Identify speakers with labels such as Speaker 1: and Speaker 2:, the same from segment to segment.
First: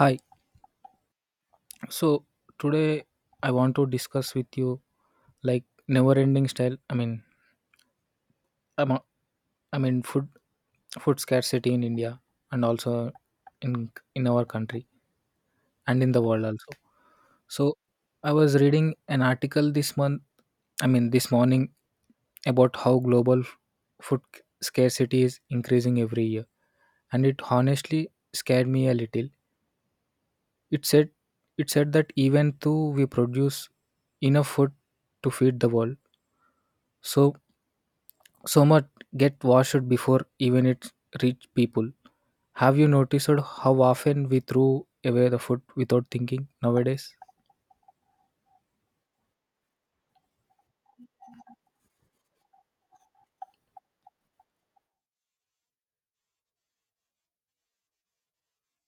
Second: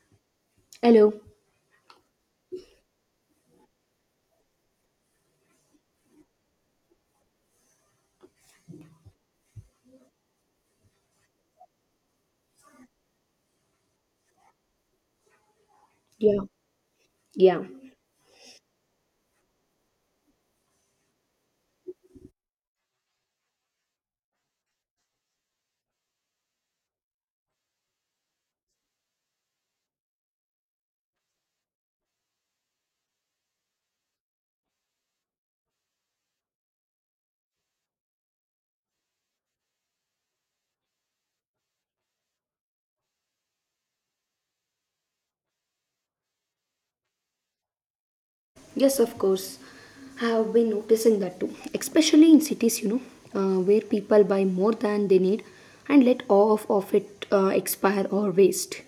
Speaker 1: Hi.
Speaker 2: Hello.
Speaker 1: So today I want to discuss with you like never ending style. I'm a- I mean food scarcity in India and also in in our country and in the
Speaker 2: Yeah,
Speaker 1: world also.
Speaker 2: yeah.
Speaker 1: So I was reading an article this month. I mean this morning about how global food c- scarcity is increasing every year, and it honestly scared me a little. It said it said that even though we produce enough food to feed the world, So so much get washed before even it reach people. Have you noticed how often we throw away the food without thinking nowadays?
Speaker 2: Yes, of course. I have been noticing that too, especially in cities, you know, where people buy more than they need and let off of it expire or waste.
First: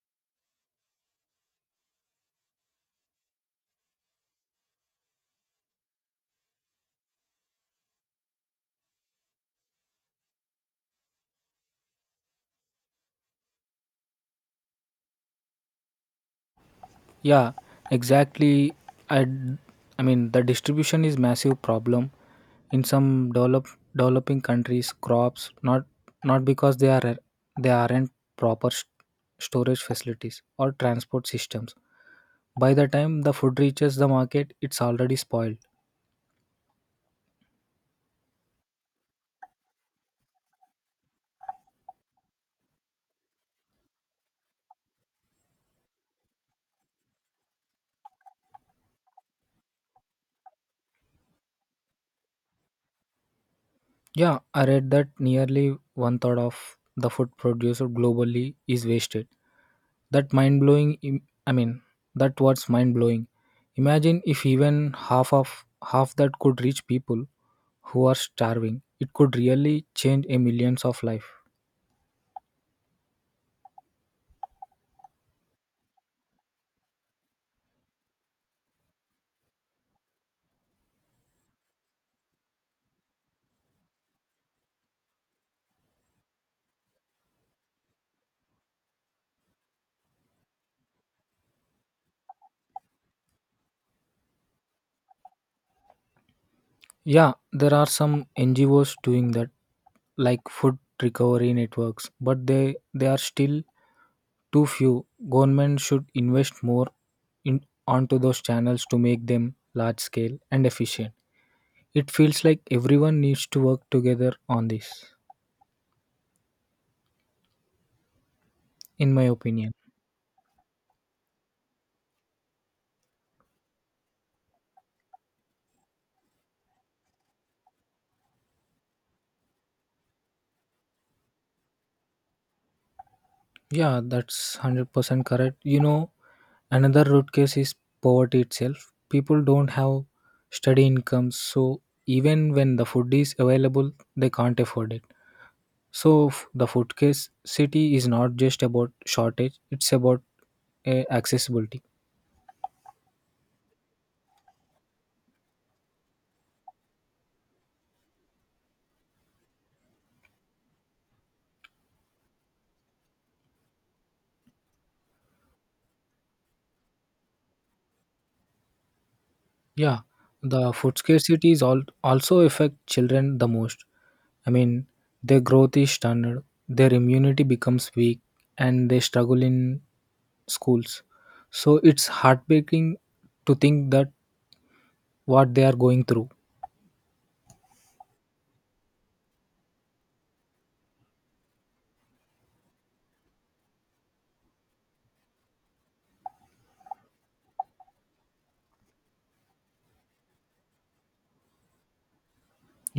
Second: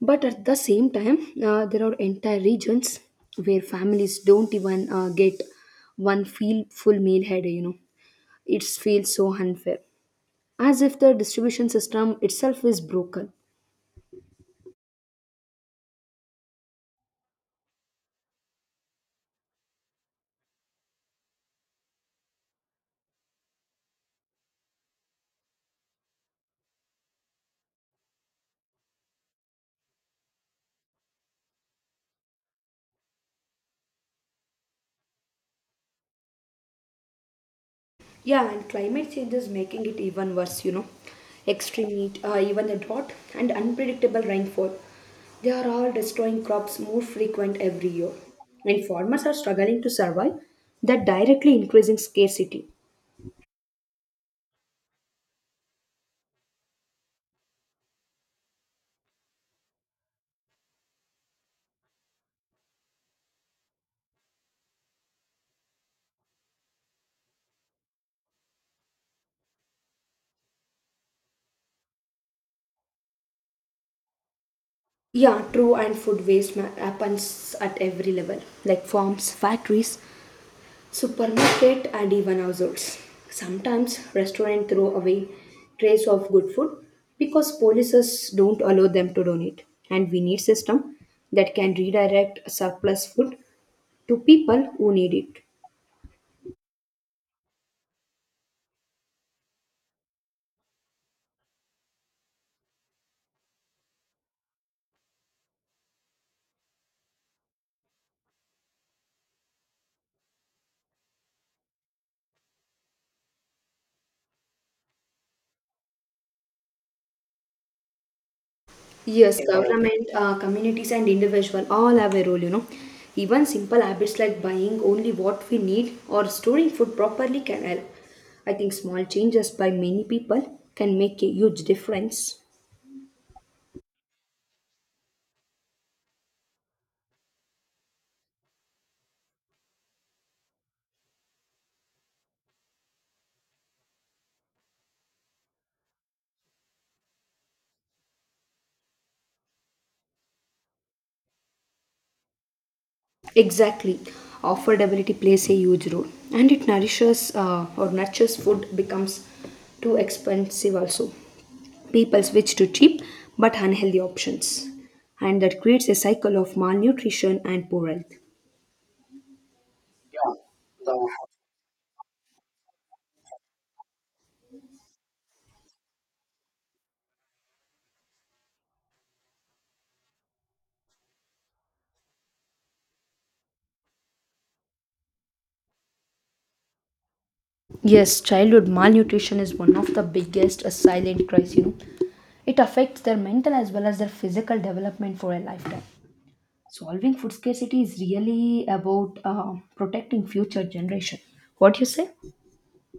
Speaker 2: But at the same time, there are entire regions where families don't even get one feel full meal head, It feels so unfair, as if the distribution system itself is broken.
Speaker 1: Yeah, exactly. I d- I mean the distribution is massive problem in some developing countries. Crops not because they are they aren't proper storage facilities or transport systems. By the time the food reaches the market, it's already spoiled.
Speaker 2: Yeah, and climate change is making it even worse, you know. Extreme heat, even the drought, and unpredictable rainfall. They are all destroying crops more frequent every year. And farmers are struggling to survive, that directly increasing scarcity.
Speaker 1: Yeah, I read that nearly one third of the food produced globally is wasted. That mind blowing. im- I mean, that what's mind blowing. Imagine if even half that could reach people who are starving. It could really change a millions of life.
Speaker 2: Yeah, true, and food waste happens at every level, like farms, factories, supermarket and even households. Sometimes restaurants throw away trays of good food because policies don't allow them to donate. And we need system that can redirect surplus food to people who need it.
Speaker 1: Yeah, there are some NGOs doing that, like food recovery networks, but they are still too few. Government should invest more in onto those channels to make them large scale and efficient. It feels like everyone needs to work together on this, in my
Speaker 2: Yes,
Speaker 1: opinion.
Speaker 2: government, communities, and individual all have a role. You know, even simple habits like buying only what we need or storing food properly can help. I think small changes by many people can make a huge difference.
Speaker 1: Yeah, that's 100% correct. You know, another root case is poverty itself. People don't have steady incomes, so even when the food is available, they can't afford it. So the foodcase city is not just about shortage; it's about accessibility.
Speaker 2: Exactly. Affordability plays a huge role and it nourishes or nurtures food becomes too expensive also. People switch to cheap but unhealthy options and that creates a cycle of malnutrition and poor health.
Speaker 1: Yeah, the food scarcity is all also affect children the most. I mean, their growth is stunted, their immunity becomes weak, and they struggle in schools. So it's heartbreaking to think that what they are going through.
Speaker 2: Yes, childhood malnutrition is one of the biggest silent cries, you know. It affects their mental as well as their physical development for a lifetime. Solving food scarcity is really about protecting future generation. What you say?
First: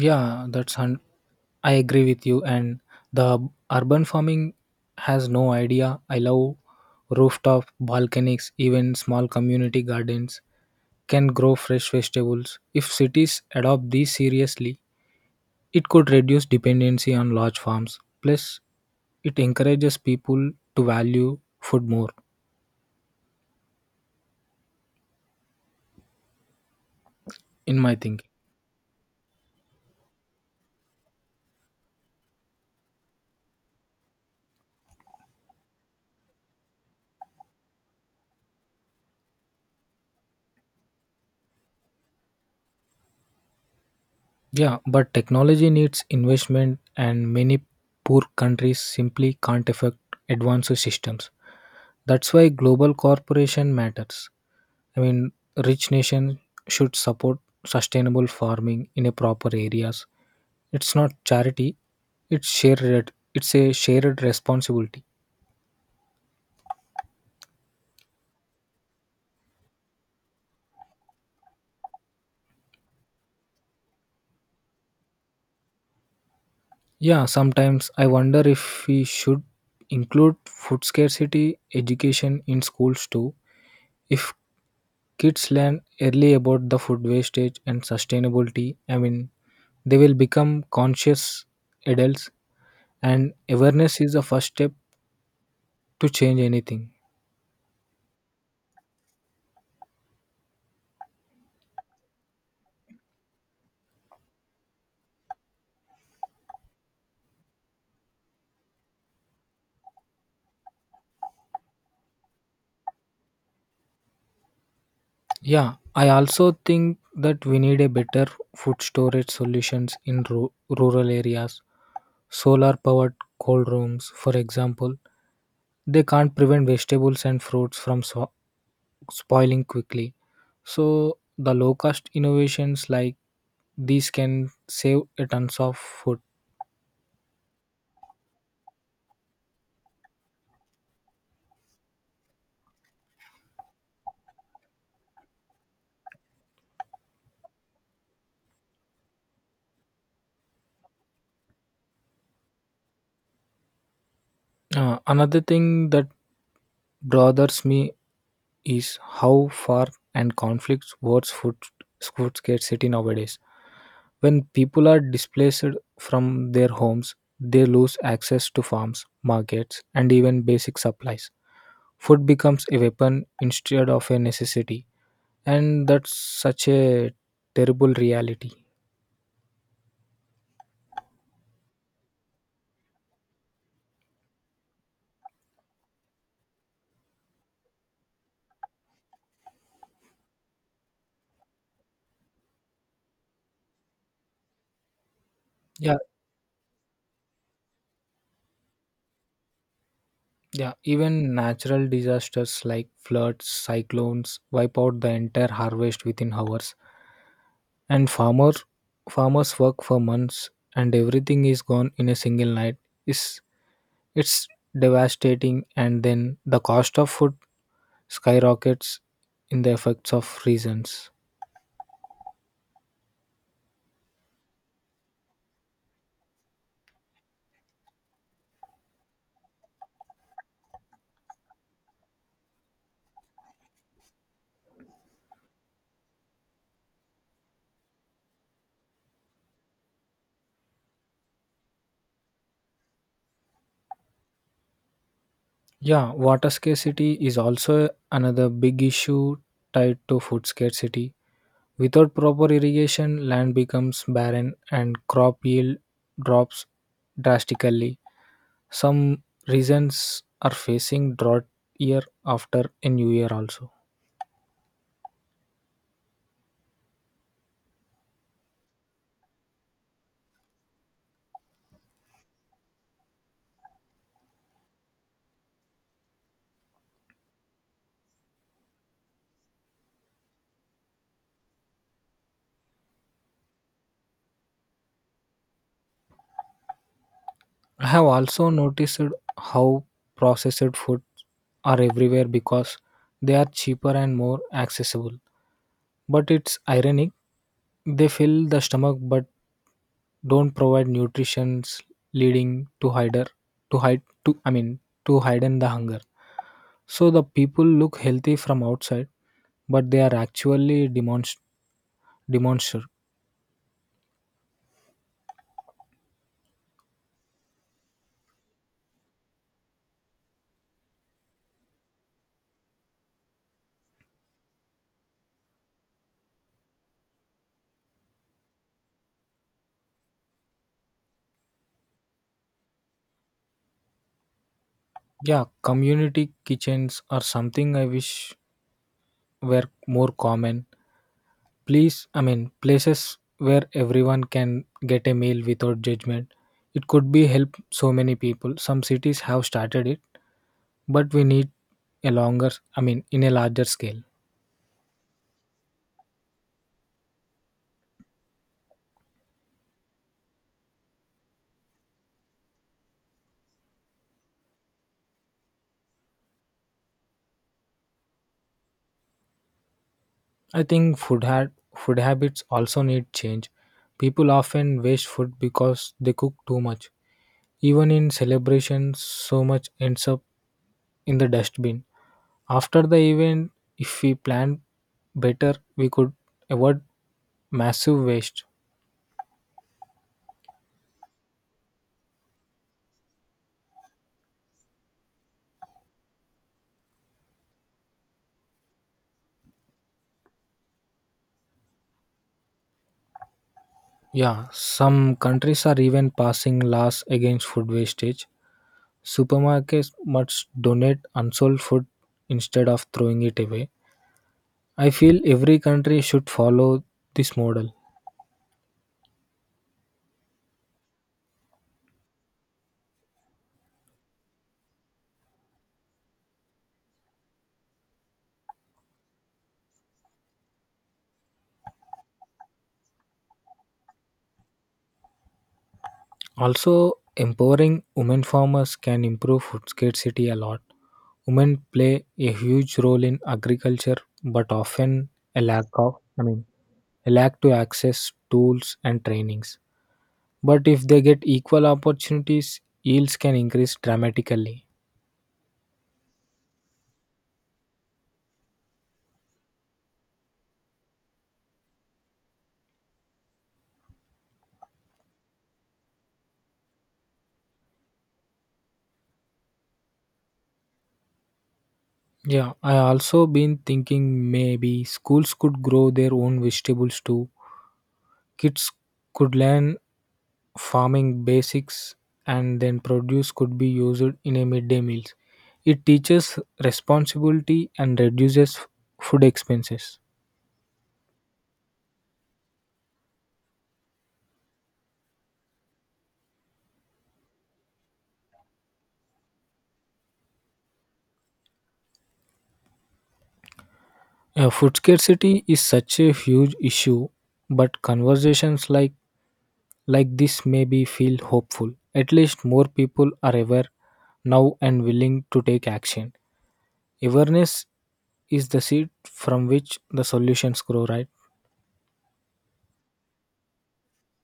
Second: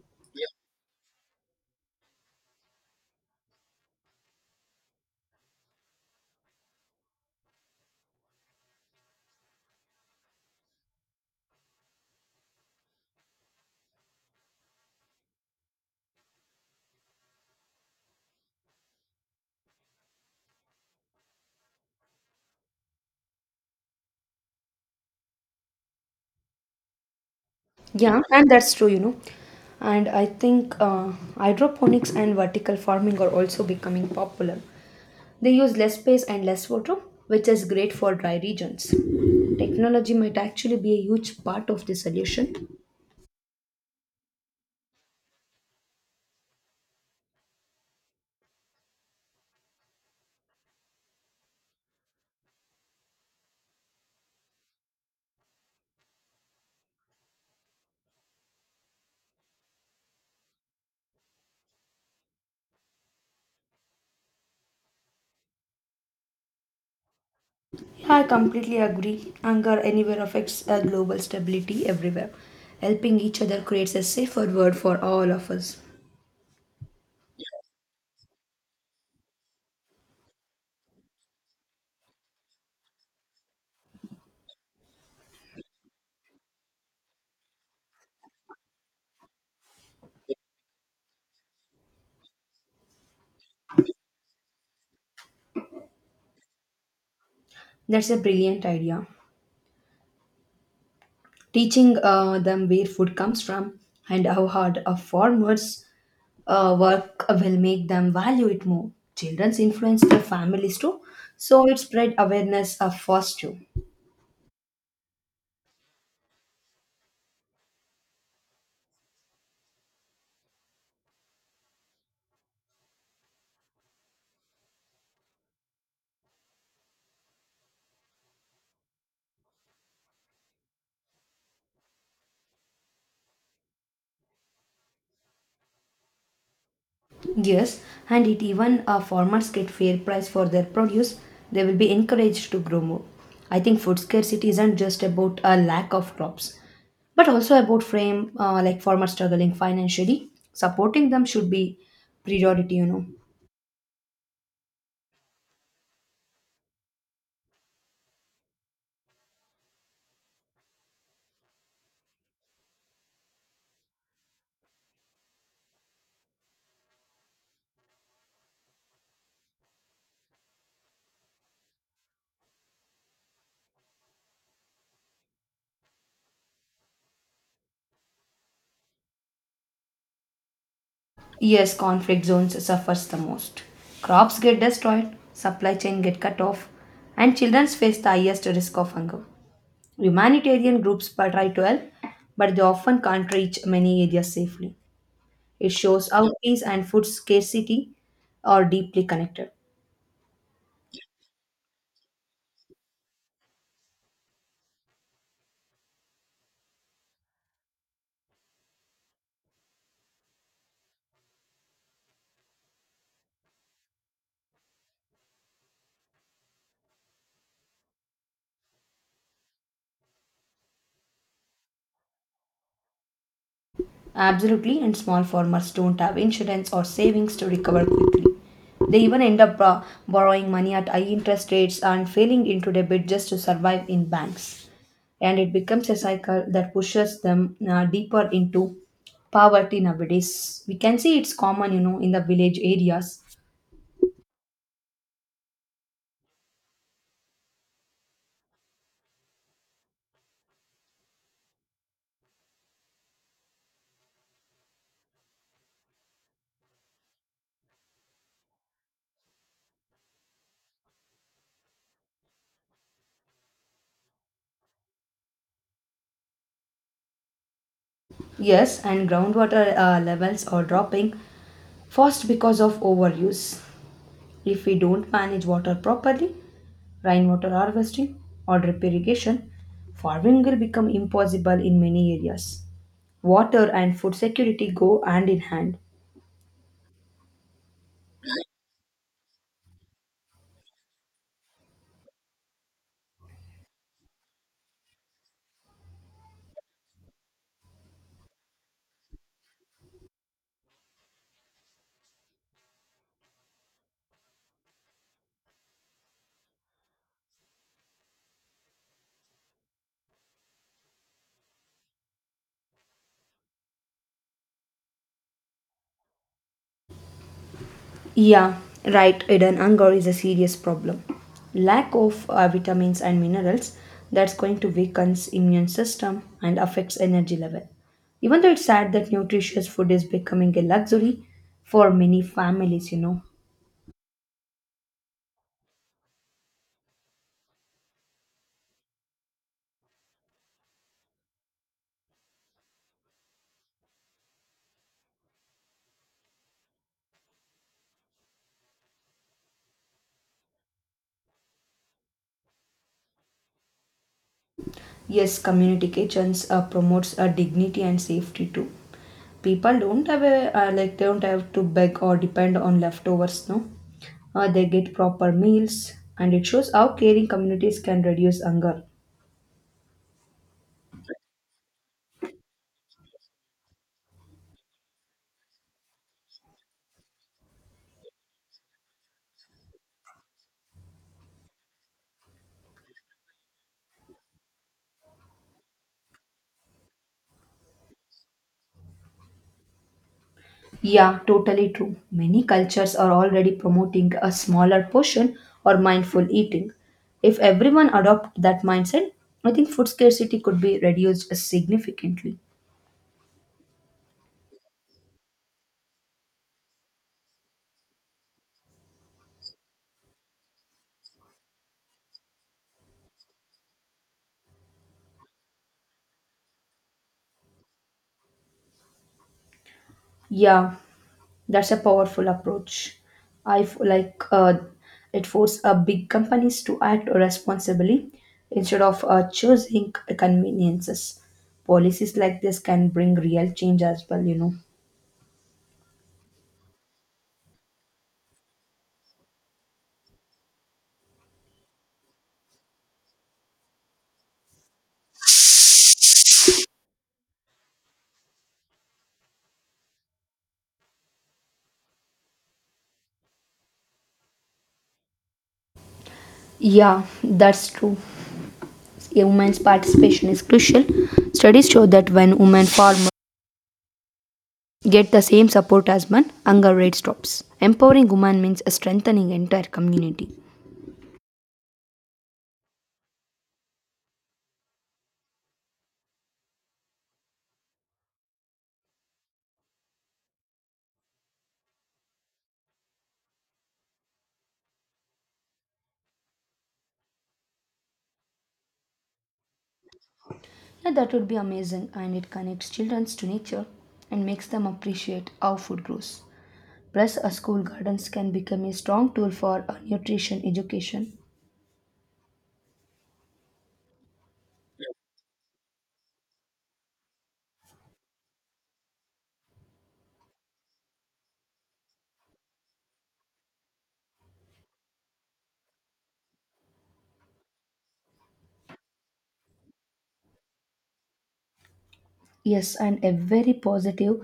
Speaker 1: Yeah, that's un- I agree with you. And the urban farming has no idea. I love rooftop balconies, even small community gardens can grow fresh vegetables. If cities adopt these seriously, it could reduce dependency on large farms. Plus, it encourages people to value food more, in my
Speaker 2: Yeah,
Speaker 1: thinking.
Speaker 2: and that's true, you know. And I think hydroponics and vertical farming are also becoming popular. They use less space and less water, which is great for dry regions. Technology might actually be a huge part of the solution.
Speaker 1: Yeah, but technology needs investment, and many poor countries simply can't afford advanced systems. That's why global cooperation matters. I mean, rich nations should support sustainable farming in a proper areas. It's not charity; it's a shared responsibility.
Speaker 2: Yeah, I completely agree. Hunger anywhere affects global stability everywhere. Helping each other creates a safer world for all of us.
Speaker 1: Yeah, sometimes I wonder if we should include food scarcity education in schools too. If kids learn early about the food wastage and sustainability. I mean, they will become conscious adults, and awareness is the first step to change anything.
Speaker 2: That's a brilliant idea. Teaching them where food comes from and how hard a farmer's work will make them value it more. Children's influence their families too, so it spread awareness first too.
Speaker 1: Yeah, I also think that we need a better food storage solutions in rural areas. Solar powered cold rooms, for example, they can't prevent vegetables and fruits from spoiling quickly. So the low cost innovations like these can save a tons of food.
Speaker 2: Yes, and it even farmers get fair price for their produce, they will be encouraged to grow more. I think food scarcity isn't just about a lack of crops, but also about frame like farmers struggling financially. Supporting them should be priority, you know.
Speaker 1: Another thing that bothers me is how far and conflicts words food scarcity nowadays. When people are displaced from their homes, they lose access to farms, markets, and even basic supplies. Food becomes a weapon instead of a necessity, and that's such a terrible reality.
Speaker 2: Yes, conflict zones suffers the most. Crops get destroyed, supply chain get cut off, and children face the highest risk of hunger. Humanitarian groups try to help, but they often can't reach many areas safely. It
Speaker 1: Yeah,
Speaker 2: shows how peace and food scarcity are deeply connected.
Speaker 1: Yeah, even natural disasters like floods, cyclones wipe out the entire harvest within hours, and farmers work for months, and everything is gone in a single night. It's it's devastating, and then the cost of food skyrockets in the effects of reasons.
Speaker 2: Absolutely, and small farmers don't have insurance or savings to recover quickly. They even end up borrowing money at high interest rates and failing into debt just to survive in banks. And it becomes a cycle that pushes them deeper into poverty nowadays. We can see it's common, you know, in the village areas.
Speaker 1: Yeah, water scarcity is also another big issue tied to food scarcity. Without proper irrigation, land becomes barren, and crop yield drops drastically. Some regions are facing drought year after a new year also.
Speaker 2: Yes, and groundwater levels are dropping fast because of overuse. If we don't manage water properly, rainwater harvesting or drip irrigation, farming will become impossible in many areas. Water and food security go hand in hand.
Speaker 1: I have also noticed how processed foods are everywhere because they are cheaper and more accessible. But it's ironic, they fill the stomach but don't provide nutrition, leading to hider to hide to I mean to hiden the hunger. So the people look healthy from outside, but they are actually demonster.
Speaker 2: Yeah, right. Hidden hunger is a serious problem. Lack of vitamins and minerals that's going to weaken immune system and affects energy level. Even though it's sad that nutritious food is becoming a luxury for many families, you know.
Speaker 1: Yeah, community kitchens are something I wish were more common. Please, I mean places where everyone can get a meal without judgment. It could be help so many people. Some cities have started it, but we need a longer, I mean in a larger scale.
Speaker 2: Yes, community kitchens promotes dignity and safety too. People don't have a like they don't have to beg or depend on leftovers. No, they get proper meals, and it shows how caring communities can reduce hunger.
Speaker 1: I think food had food habits also need change. People often waste food because they cook too much. Even in celebrations, so much ends up in the dustbin after the event. If we plan better, we could avoid massive waste.
Speaker 2: Yeah, totally true. Many cultures are already promoting a smaller portion or mindful eating. If everyone adopt that mindset, I think food scarcity could be reduced significantly.
Speaker 1: Yeah, some countries are even passing laws against food wastage. Supermarkets must donate unsold food instead of throwing it away. I feel every country should follow this model.
Speaker 2: Yeah, that's a powerful approach. Like it forces big companies to act responsibly instead of choosing conveniences. Policies like this can bring real change as well, you know.
Speaker 1: Also, empowering women farmers can improve food scarcity a lot. Women play a huge role in agriculture, but often a lack of, I mean, a lack to access tools and trainings. But if they get equal opportunities, yields can increase dramatically.
Speaker 2: Yeah, that's true. A woman's participation is crucial. Studies show that when women farmers get the same support as men, hunger rate drops. Empowering women means strengthening entire community.
Speaker 1: Yeah, I also been thinking maybe schools could grow their own vegetables too. Kids could learn farming basics, and then produce could be used in a midday meals. It teaches responsibility and reduces food expenses.
Speaker 2: Now that would be amazing and it connects children to nature and makes them appreciate how food grows. Plus, a school gardens can become a strong tool for nutrition education.
Speaker 1: Food scarcity is such a huge issue, but conversations like this maybe feel hopeful. At least more people are aware now and willing to take action. Awareness is the seed from which the solutions grow, right?
Speaker 2: Yes, and every positive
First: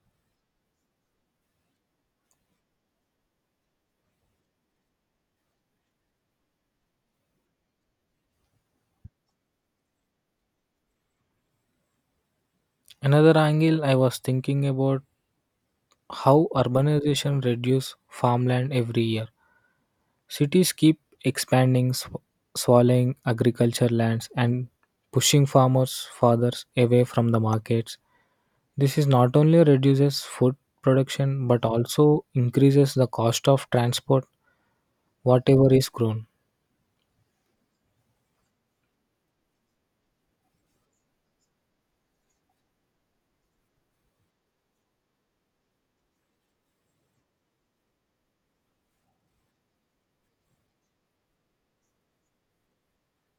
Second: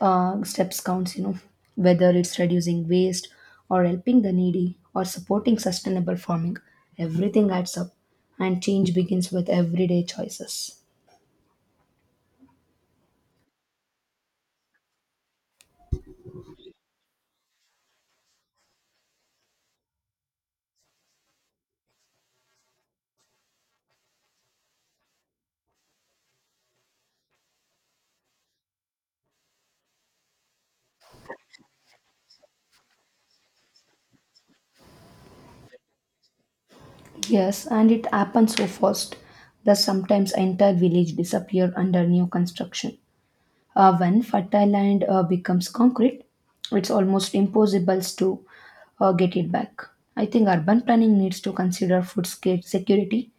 Speaker 2: steps counts, you know, whether it's reducing waste or helping the needy or supporting sustainable farming, everything adds up and change begins with everyday choices.
Speaker 1: Another angle I was thinking about how urbanization reduces farmland every year. Cities keep expanding, swallowing agriculture lands and pushing farmers further away from the markets. This is not only reduces food production but also increases the cost of transport whatever is grown.
Speaker 2: Yes, and it happens so fast that sometimes entire village disappear under new construction. When fertile land becomes concrete, it's almost impossible to get it back. I think urban planning needs to consider security,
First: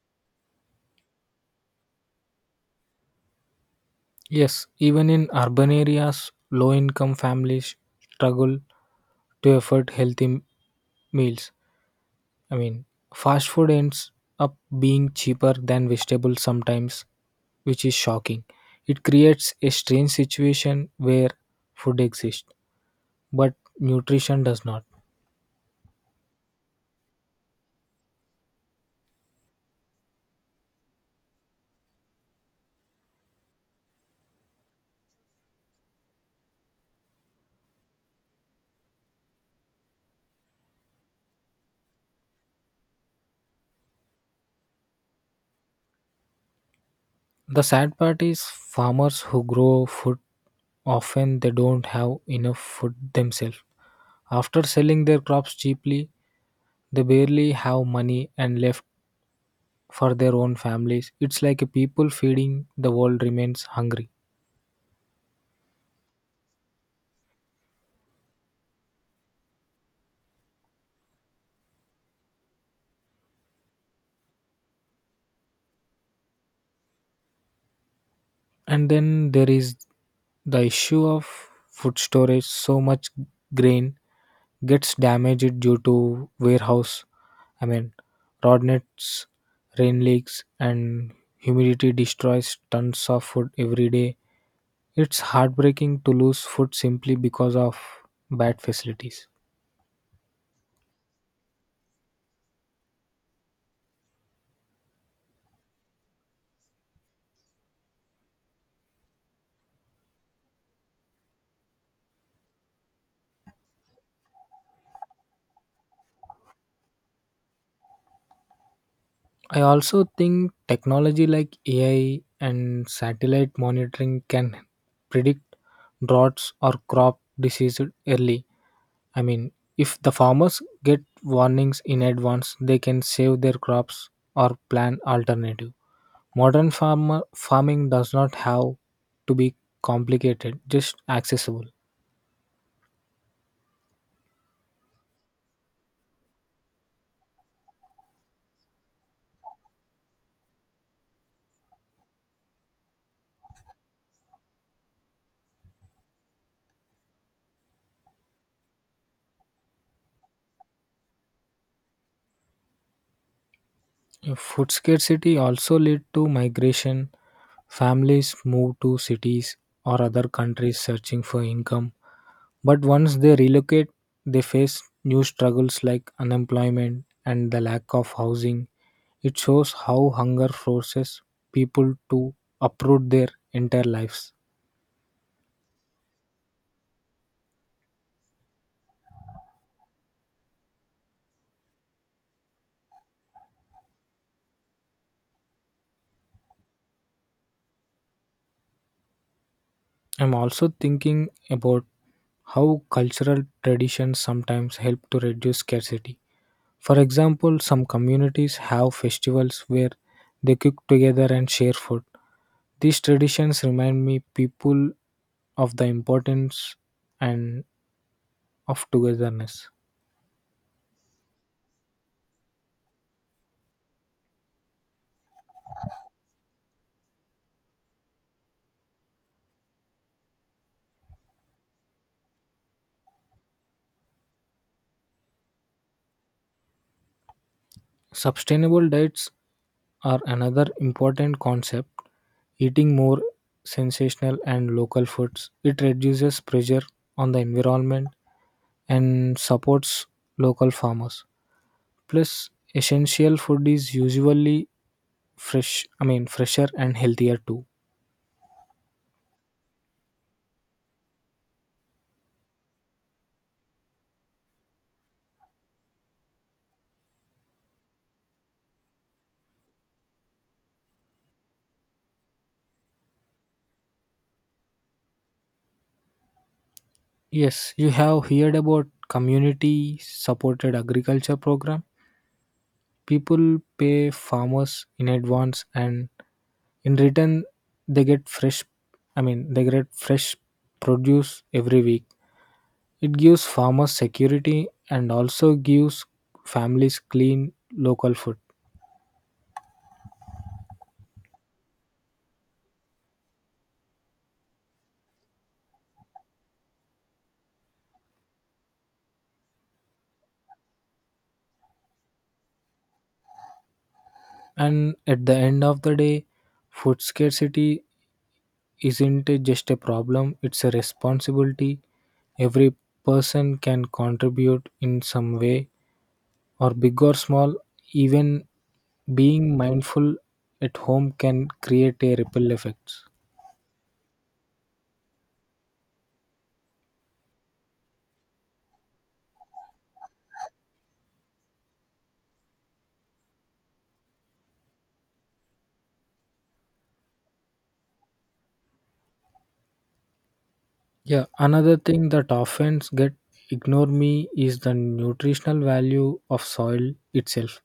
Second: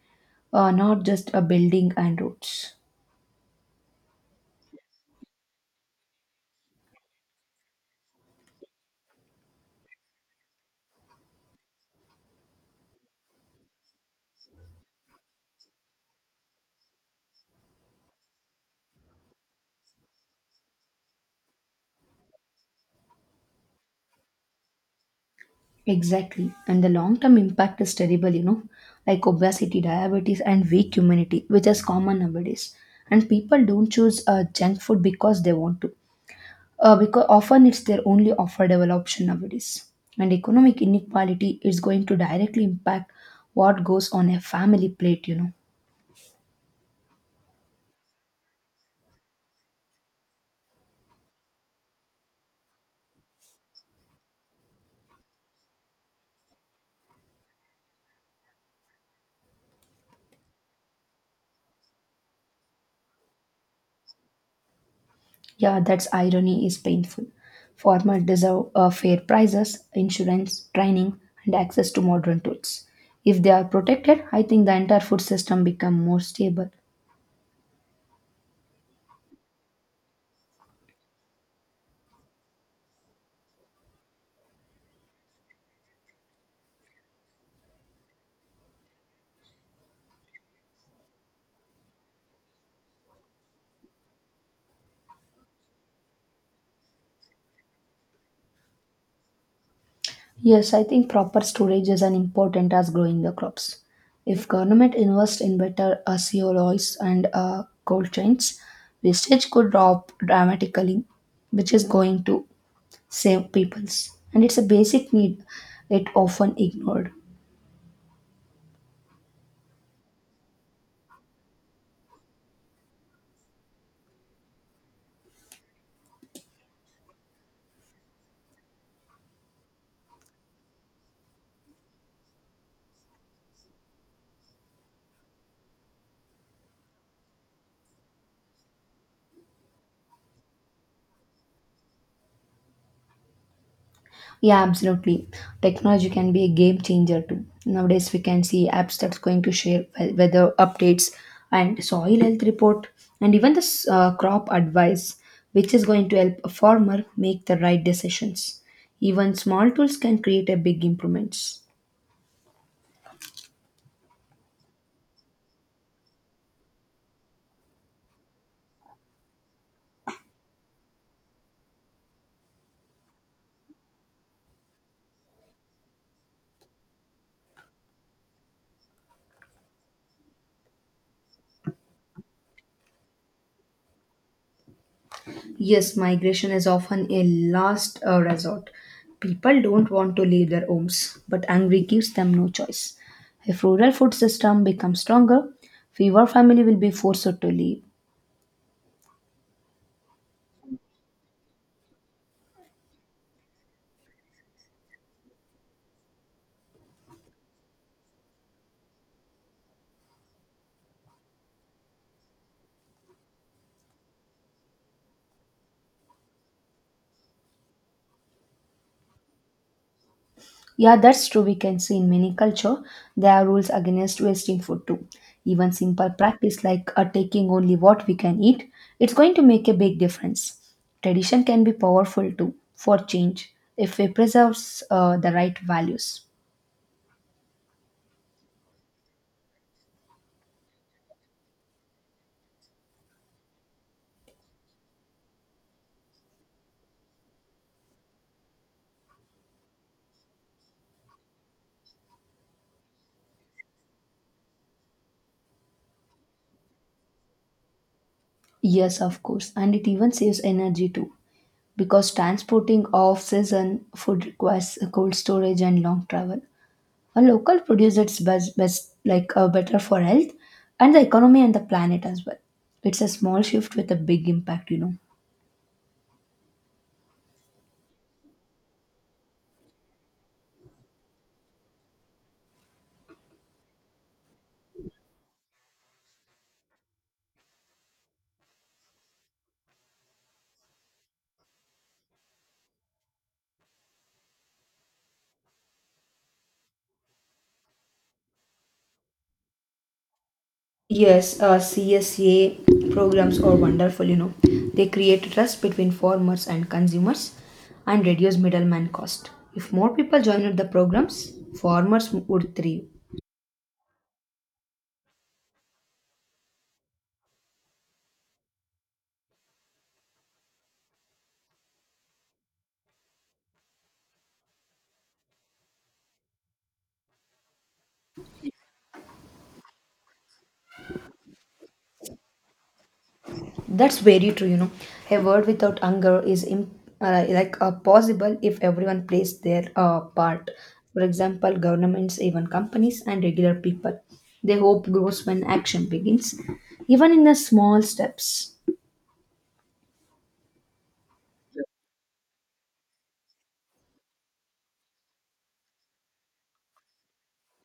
Speaker 2: not just a building and roads.
Speaker 1: Yes, even in urban areas, low income families struggle to afford healthy meals. I mean, fast food ends up being cheaper than vegetables sometimes, which is shocking. It creates a strange situation where food exists, but nutrition does not.
Speaker 2: Exactly. And the long term impact is terrible, you know, like obesity, diabetes, and weak immunity, which is common nowadays. And people don't choose junk food because they want to. Because often it's their only affordable option nowadays. And economic inequality is going to directly impact what goes on a family plate, you know.
Speaker 1: The sad part is farmers who grow food often they don't have enough food themselves. After selling their crops cheaply, they barely have money and left for their own families. It's like a people feeding the world remains hungry.
Speaker 2: Yeah, that's irony is painful. Farmers deserve fair prices, insurance, training, and access to modern tools. If they are protected, I think the entire food system become more stable.
Speaker 1: And then there is the issue of food storage. So much grain gets damaged due to warehouse, I mean, rod nets, rain leaks, and humidity destroys tons of food every day. It's heartbreaking to lose food simply because of bad facilities.
Speaker 2: Yes, I think proper storage is as important as growing the crops. If government invest in better COLs and cold chains, wastage could drop dramatically, which is going to save peoples. And it's a basic need, it often ignored.
Speaker 1: I also think technology like AI and satellite monitoring can predict droughts or crop diseases early. I mean, if the farmers get warnings in advance, they can save their crops or plan alternative. Modern farmer farming does not have to be complicated, just accessible.
Speaker 2: Yeah, absolutely. Technology can be a game changer too. Nowadays, we can see apps that's going to share weather updates and soil health report and even crop advice, which is going to help a farmer make the right decisions. Even small tools can create a big improvements.
Speaker 1: Food scarcity also lead to migration. Families move to cities or other countries searching for income. But once they relocate, they face new struggles like unemployment and the lack of housing. It shows how hunger forces people to uproot their entire lives.
Speaker 2: Yes, migration is often a last resort. People don't want to leave their homes, but hungry gives them no choice. If rural food system becomes stronger, fewer family will be forced to leave.
Speaker 1: I'm also thinking about how cultural traditions sometimes help to reduce scarcity. For example, some communities have festivals where they cook together and share food. These traditions remind me people of the importance and of togetherness.
Speaker 2: Yeah, that's true. We can see in many culture there are rules against wasting food too. Even simple practice like taking only what we can eat, it's going to make a big difference. Tradition can be powerful too for change if it preserves the right values.
Speaker 1: Sustainable diets are another important concept. Eating more sensational and local foods, it reduces pressure on the environment and supports local farmers. Plus, essential food is usually fresher and healthier too.
Speaker 2: Yes, of course, and it even saves energy too because transporting off season food requires a cold storage and long travel. A local produce it's best like better for health and the economy and the planet as well. It's a small shift with a big impact, you know.
Speaker 1: Yes, you have heard about community supported agriculture program. People pay farmers in advance, and in return they get fresh produce every week. It gives farmers security and also gives families clean local food.
Speaker 2: Yes, CSA programs are wonderful, you know. They create trust between farmers and consumers and reduce middleman cost. If more people joined the programs, farmers would thrive.
Speaker 1: And at the end of the day, food scarcity isn't it just a problem, it's a responsibility. Every person can contribute in some way, or big or small. Even being mindful at home can create a ripple effect.
Speaker 2: That's very true, you know. A world without anger is like possible if everyone plays their part. For example, governments, even companies, and regular people. They hope grows when action begins, even in the small steps.
Speaker 1: Yeah, another thing that often get ignore me is the nutritional value of soil itself.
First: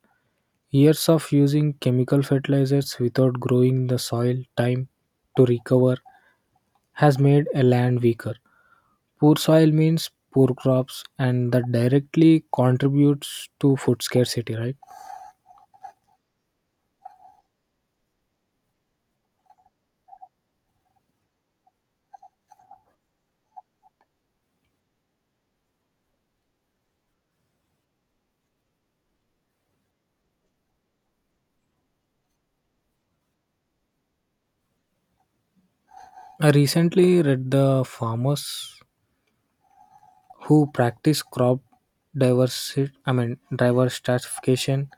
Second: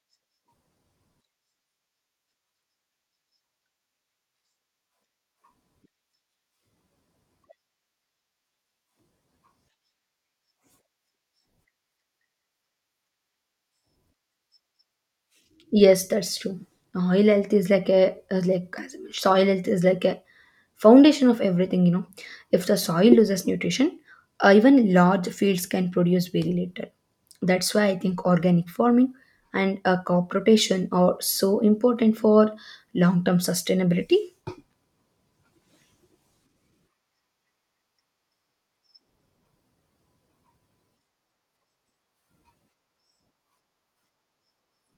Speaker 1: Years of using chemical fertilizers without growing the soil time to recover has made a land weaker. Poor soil means poor crops, and that directly contributes to food scarcity, right?
Speaker 2: Yes, that's true. Soil health is like a like as I mentioned, soil health is like a foundation of everything. You know, if the soil loses nutrition, even large fields can produce very little. That's why I think organic farming and crop rotation are so important for long-term sustainability.
Speaker 1: I recently read the farmers who practice crop diversity, I mean diversification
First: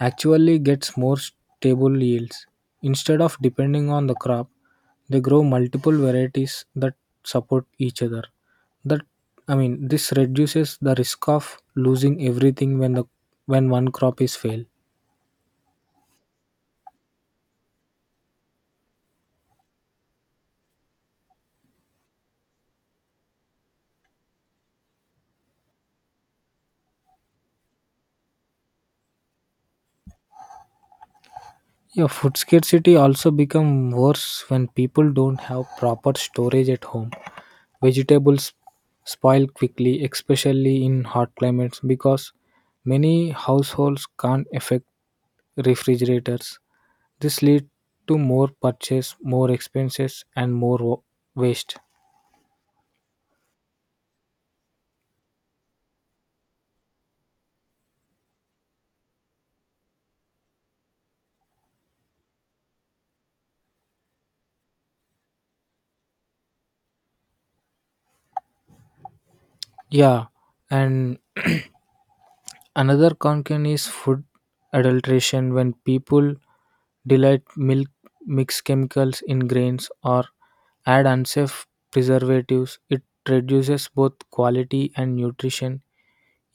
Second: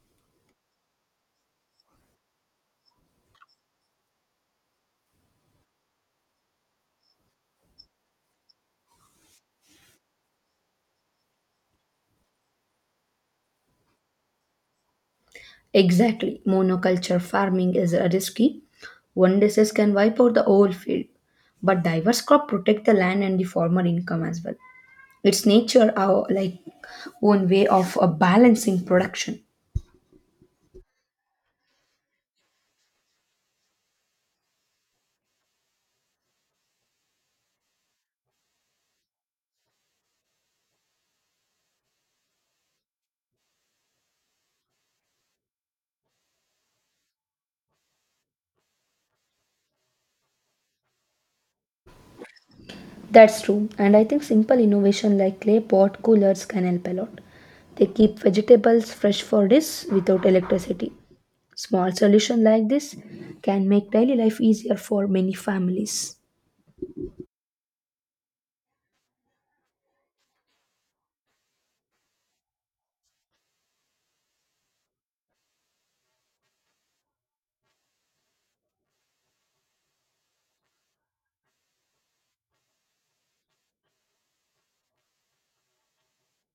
Speaker 1: actually gets more stable yields. Instead of depending on the crop, they grow multiple varieties that support each other. That I mean this reduces the risk of losing everything when the when one crop is fail.
Speaker 2: Exactly, monoculture farming is risky. One disease can wipe out the whole field, but diverse crop protect the land and the farmer income as well. It's nature our like own way of balancing production.
Speaker 1: Yeah, food scarcity also become worse when people don't have proper storage at home. Vegetables spoil quickly, especially in hot climates, because many households can't affect refrigerators. This lead to more purchase, more expenses, and more waste.
Speaker 2: That's true, and I think simple innovation like clay pot coolers can help a lot. They keep vegetables fresh for days without electricity. Small solution like this can make daily life easier for many families.
Speaker 1: Yeah, and another concern is food adulteration. When people delight milk, mix chemicals in grains, or add unsafe preservatives, it reduces both quality and nutrition.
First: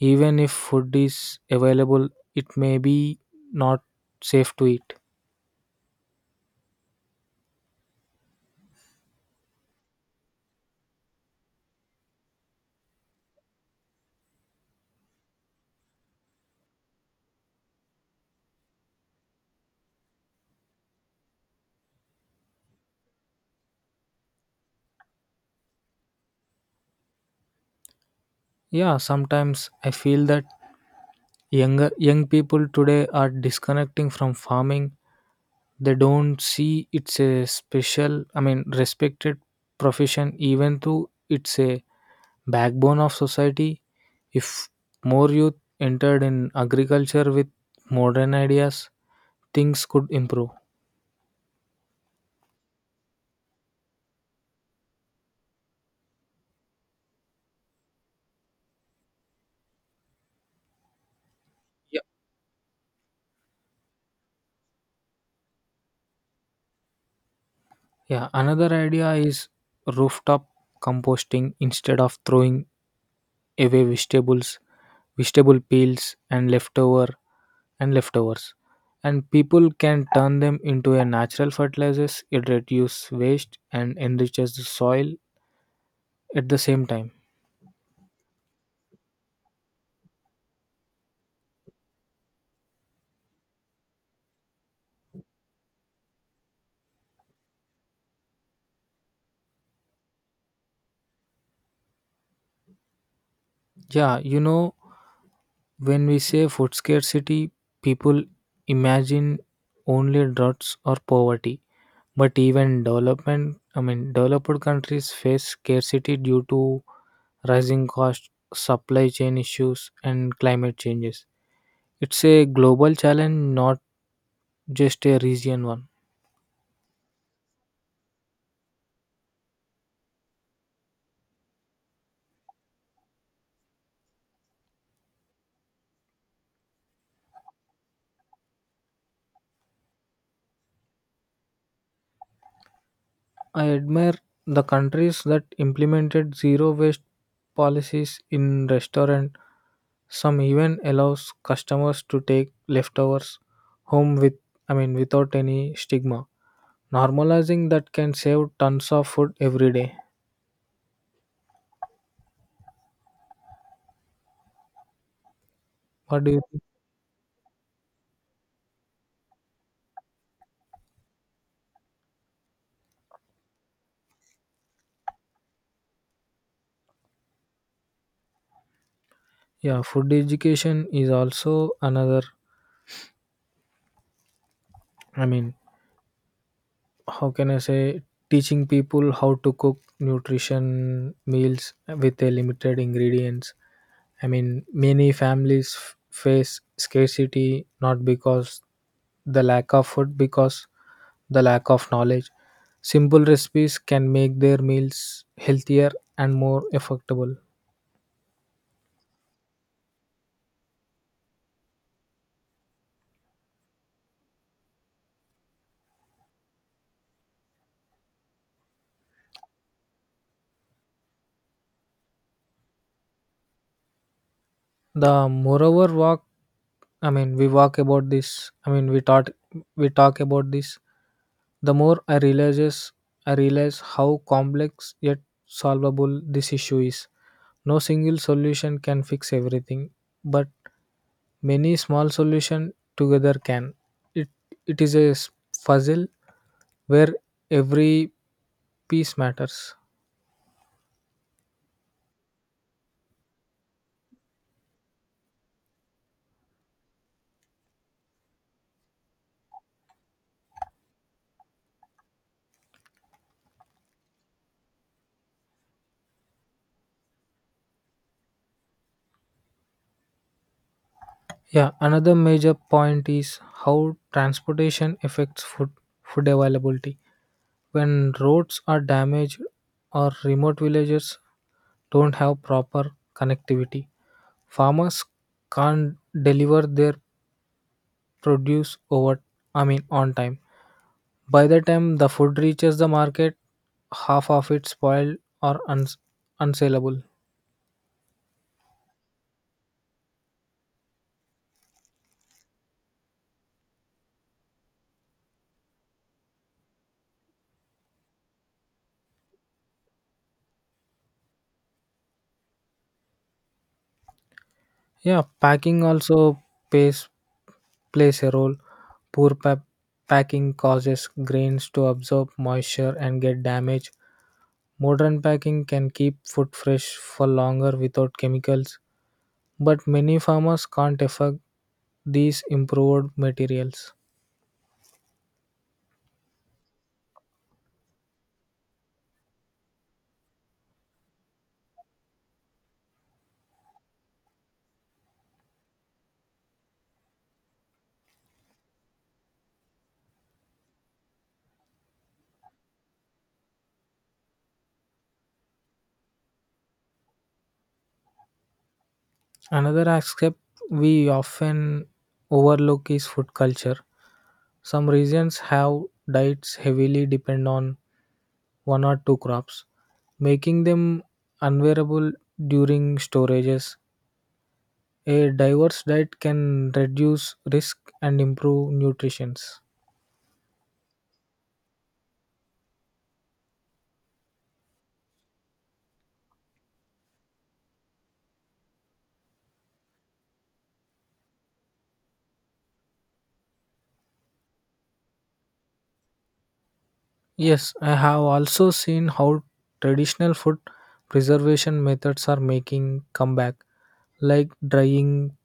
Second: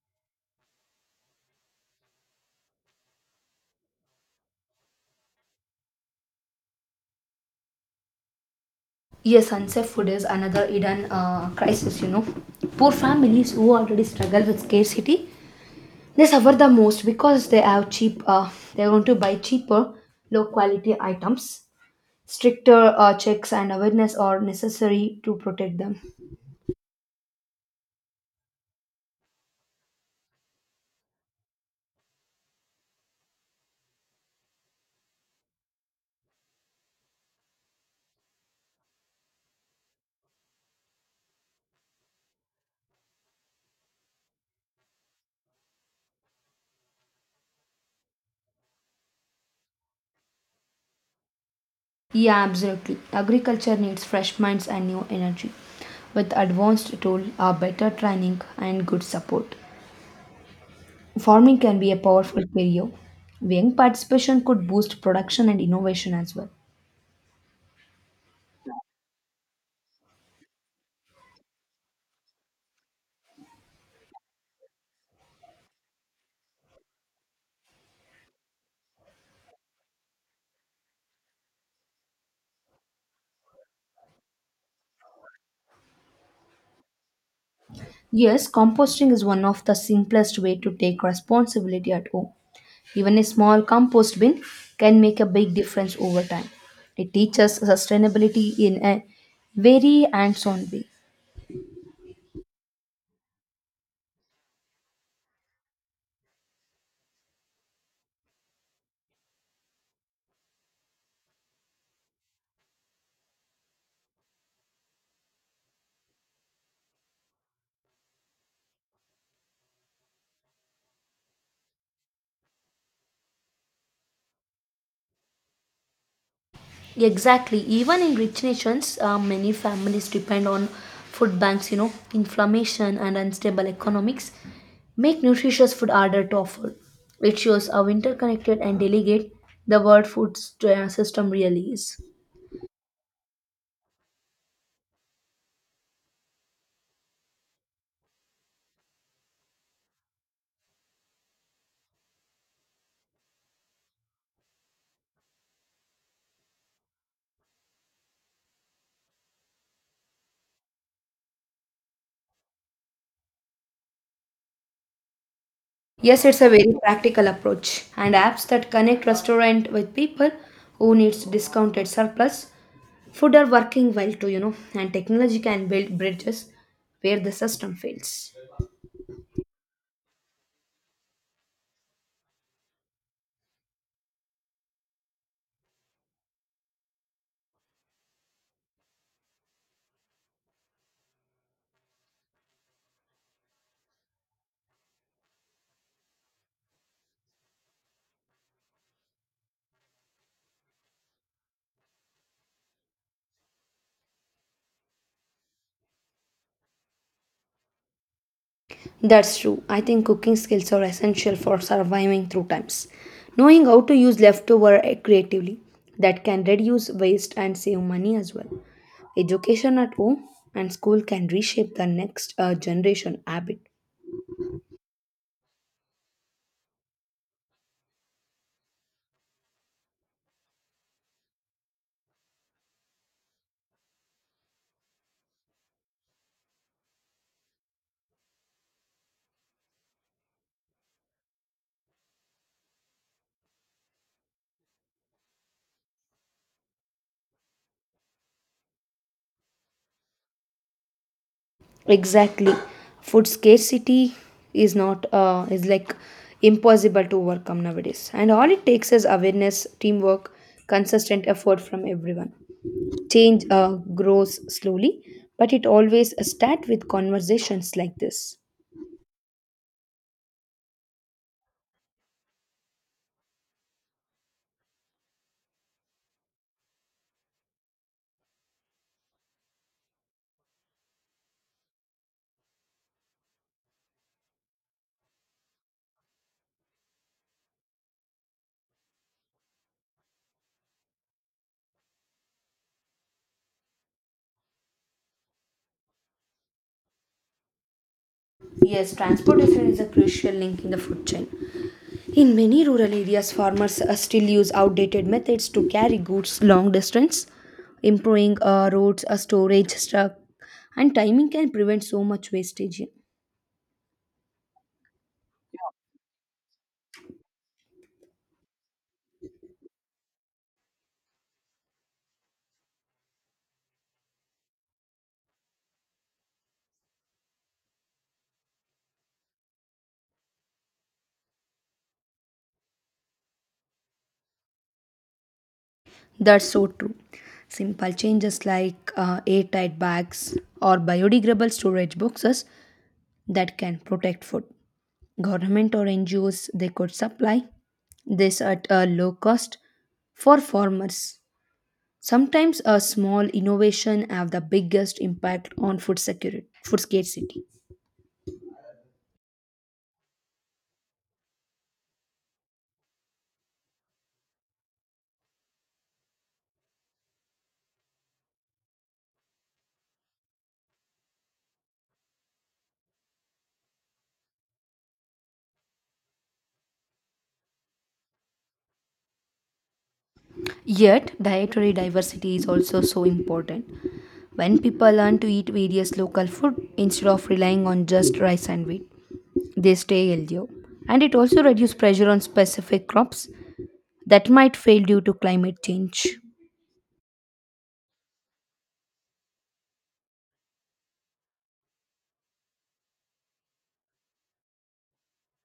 Speaker 1: Even if food is available, it may be not safe to eat.
Speaker 2: Yes, unsafe food is another hidden crisis, you know. Poor families who already struggle with scarcity, they suffer the most because they have cheap, they want to buy cheaper, low quality items. Stricter checks and awareness are necessary to protect them.
Speaker 1: Yeah, sometimes I feel that young people today are disconnecting from farming. They don't see it's a special I mean respected profession, even though it's a backbone of society. If more youth entered in agriculture with modern ideas, things could improve.
Speaker 2: Yeah, absolutely. Agriculture needs fresh minds and new energy. With advanced tool, better training, and good support, farming can be a
Speaker 1: Yeah.
Speaker 2: powerful career. Young participation could boost production and innovation as well.
Speaker 1: Yeah, another idea is rooftop composting. Instead of throwing away vegetable peels and leftovers. And people can turn them into a natural fertilizers, it reduces waste and enriches the soil at the same time.
Speaker 2: Yes, composting is one of the simplest way to take responsibility at home. Even a small compost bin can make a big difference over time. It teaches sustainability in a very hands on way.
Speaker 1: Yeah, you know, when we say food scarcity, people imagine only droughts or poverty. But even developed countries face scarcity due to rising costs, supply chain issues, and climate changes. It's a global challenge, not just a region one.
Speaker 2: Exactly. Even in rich nations, many families depend on food banks. You know, inflammation and unstable economics make nutritious food harder to afford. It shows how interconnected and delicate the world system really is.
Speaker 1: I admire the countries that implemented zero waste policies in restaurant. Some even allows customers to take leftovers home without any stigma. Normalizing that can save tons of food every day. What
Speaker 2: Yes,
Speaker 1: do you
Speaker 2: it's a
Speaker 1: think?
Speaker 2: very practical approach, and apps that connect restaurant with people who needs discounted surplus food are working well too, you know, and technology can build bridges where the system fails.
Speaker 1: Yeah, food education is also another, I mean, how can I say teaching people how to cook nutrition meals with a limited ingredients. I mean, many families face scarcity not because the lack of food, because the lack of knowledge. Simple recipes can make their meals healthier and more affordable.
Speaker 2: That's true. I think cooking skills are essential for surviving through times. Knowing how to use leftover creatively that can reduce waste and save money as well. Education at home and school can reshape the next generation habit.
Speaker 1: The moreover walk, I mean, we walk about this. I mean, we taught, we talk about this, the more I realize how complex yet solvable this issue is. No single solution can fix everything, but many small solutions together can. It, it is a puzzle where every piece matters.
Speaker 2: Exactly. Food scarcity is not is like impossible to overcome nowadays. And all it takes is awareness, teamwork, consistent effort from everyone. Change grows slowly, but it always starts with conversations like this.
Speaker 1: Yeah, another major point is how transportation affects food availability. When roads are damaged or remote villages don't have proper connectivity, farmers can't deliver their produce over I mean on time. By the time the food reaches the market, half of it spoiled or unsaleable.
Speaker 2: Yes, transportation is a crucial link in the food chain. In many rural areas, farmers still use outdated methods to carry goods long distance. Improving roads, storage, truck, and timing can prevent so much wastage.
Speaker 1: Yeah, packing also pays, plays a role. Poor packing causes grains to absorb moisture and get damaged. Modern packing can keep food fresh for longer without chemicals, but many farmers can't afford these improved materials.
Speaker 2: That's so true. Simple changes like airtight bags or biodegradable storage boxes that can protect food. Government or NGOs they could supply this at a low cost for farmers. Sometimes a small innovation have the biggest impact on food security, food scarcity.
Speaker 1: Another aspect we often overlook is food culture. Some regions have diets heavily depend on one or two crops, making them unwearable during storages. A diverse diet can reduce risk and improve nutrition.
Speaker 2: Yet dietary diversity is also so important. When people learn to eat various local food instead of relying on just rice and wheat, they stay healthier. And it also reduces pressure on specific crops that might fail due to climate change.
Speaker 1: Yes, I have also seen how traditional food preservation methods are making comeback, like drying,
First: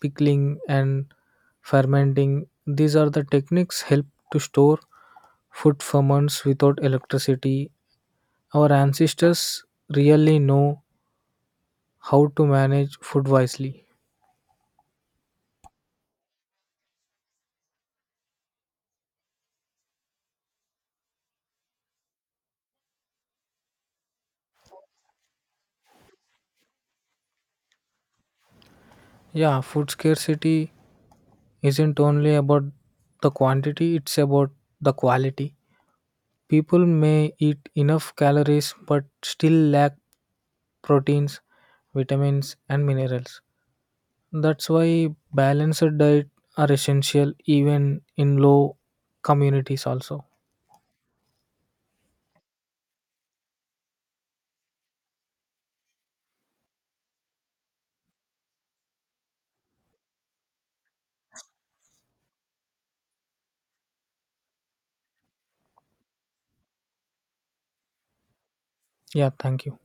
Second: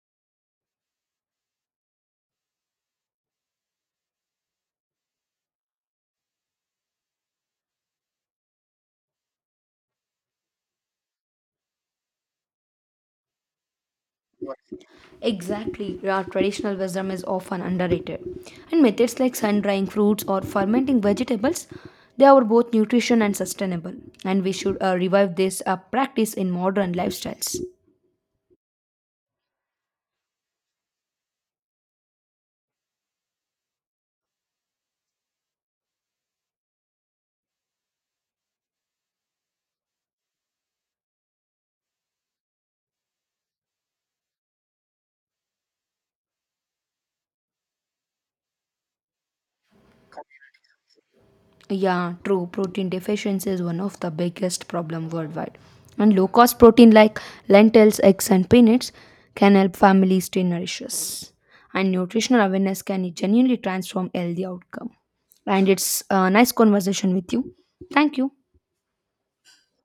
Speaker 1: pickling, and fermenting. These are the techniques help to store food ferments without electricity. Our ancestors really know how to manage food wisely.
Speaker 2: Exactly, our traditional wisdom is often underrated. And methods like sun drying fruits or fermenting vegetables, they are both nutrition and sustainable. And we should revive this practice in modern lifestyles.
Speaker 1: Yeah, food scarcity isn't only about the quantity, it's about the quality. People may eat enough calories but still lack proteins, vitamins, and minerals. That's why balanced diet are essential even in low communities also.
Speaker 2: Yeah, true. Protein deficiency is one of the biggest problem worldwide. And low cost protein like lentils, eggs, and peanuts can help families stay nourished. And nutritional awareness can genuinely transform healthy outcome. And it's a nice conversation with you. Thank you.
Speaker 1: Yeah, thank you.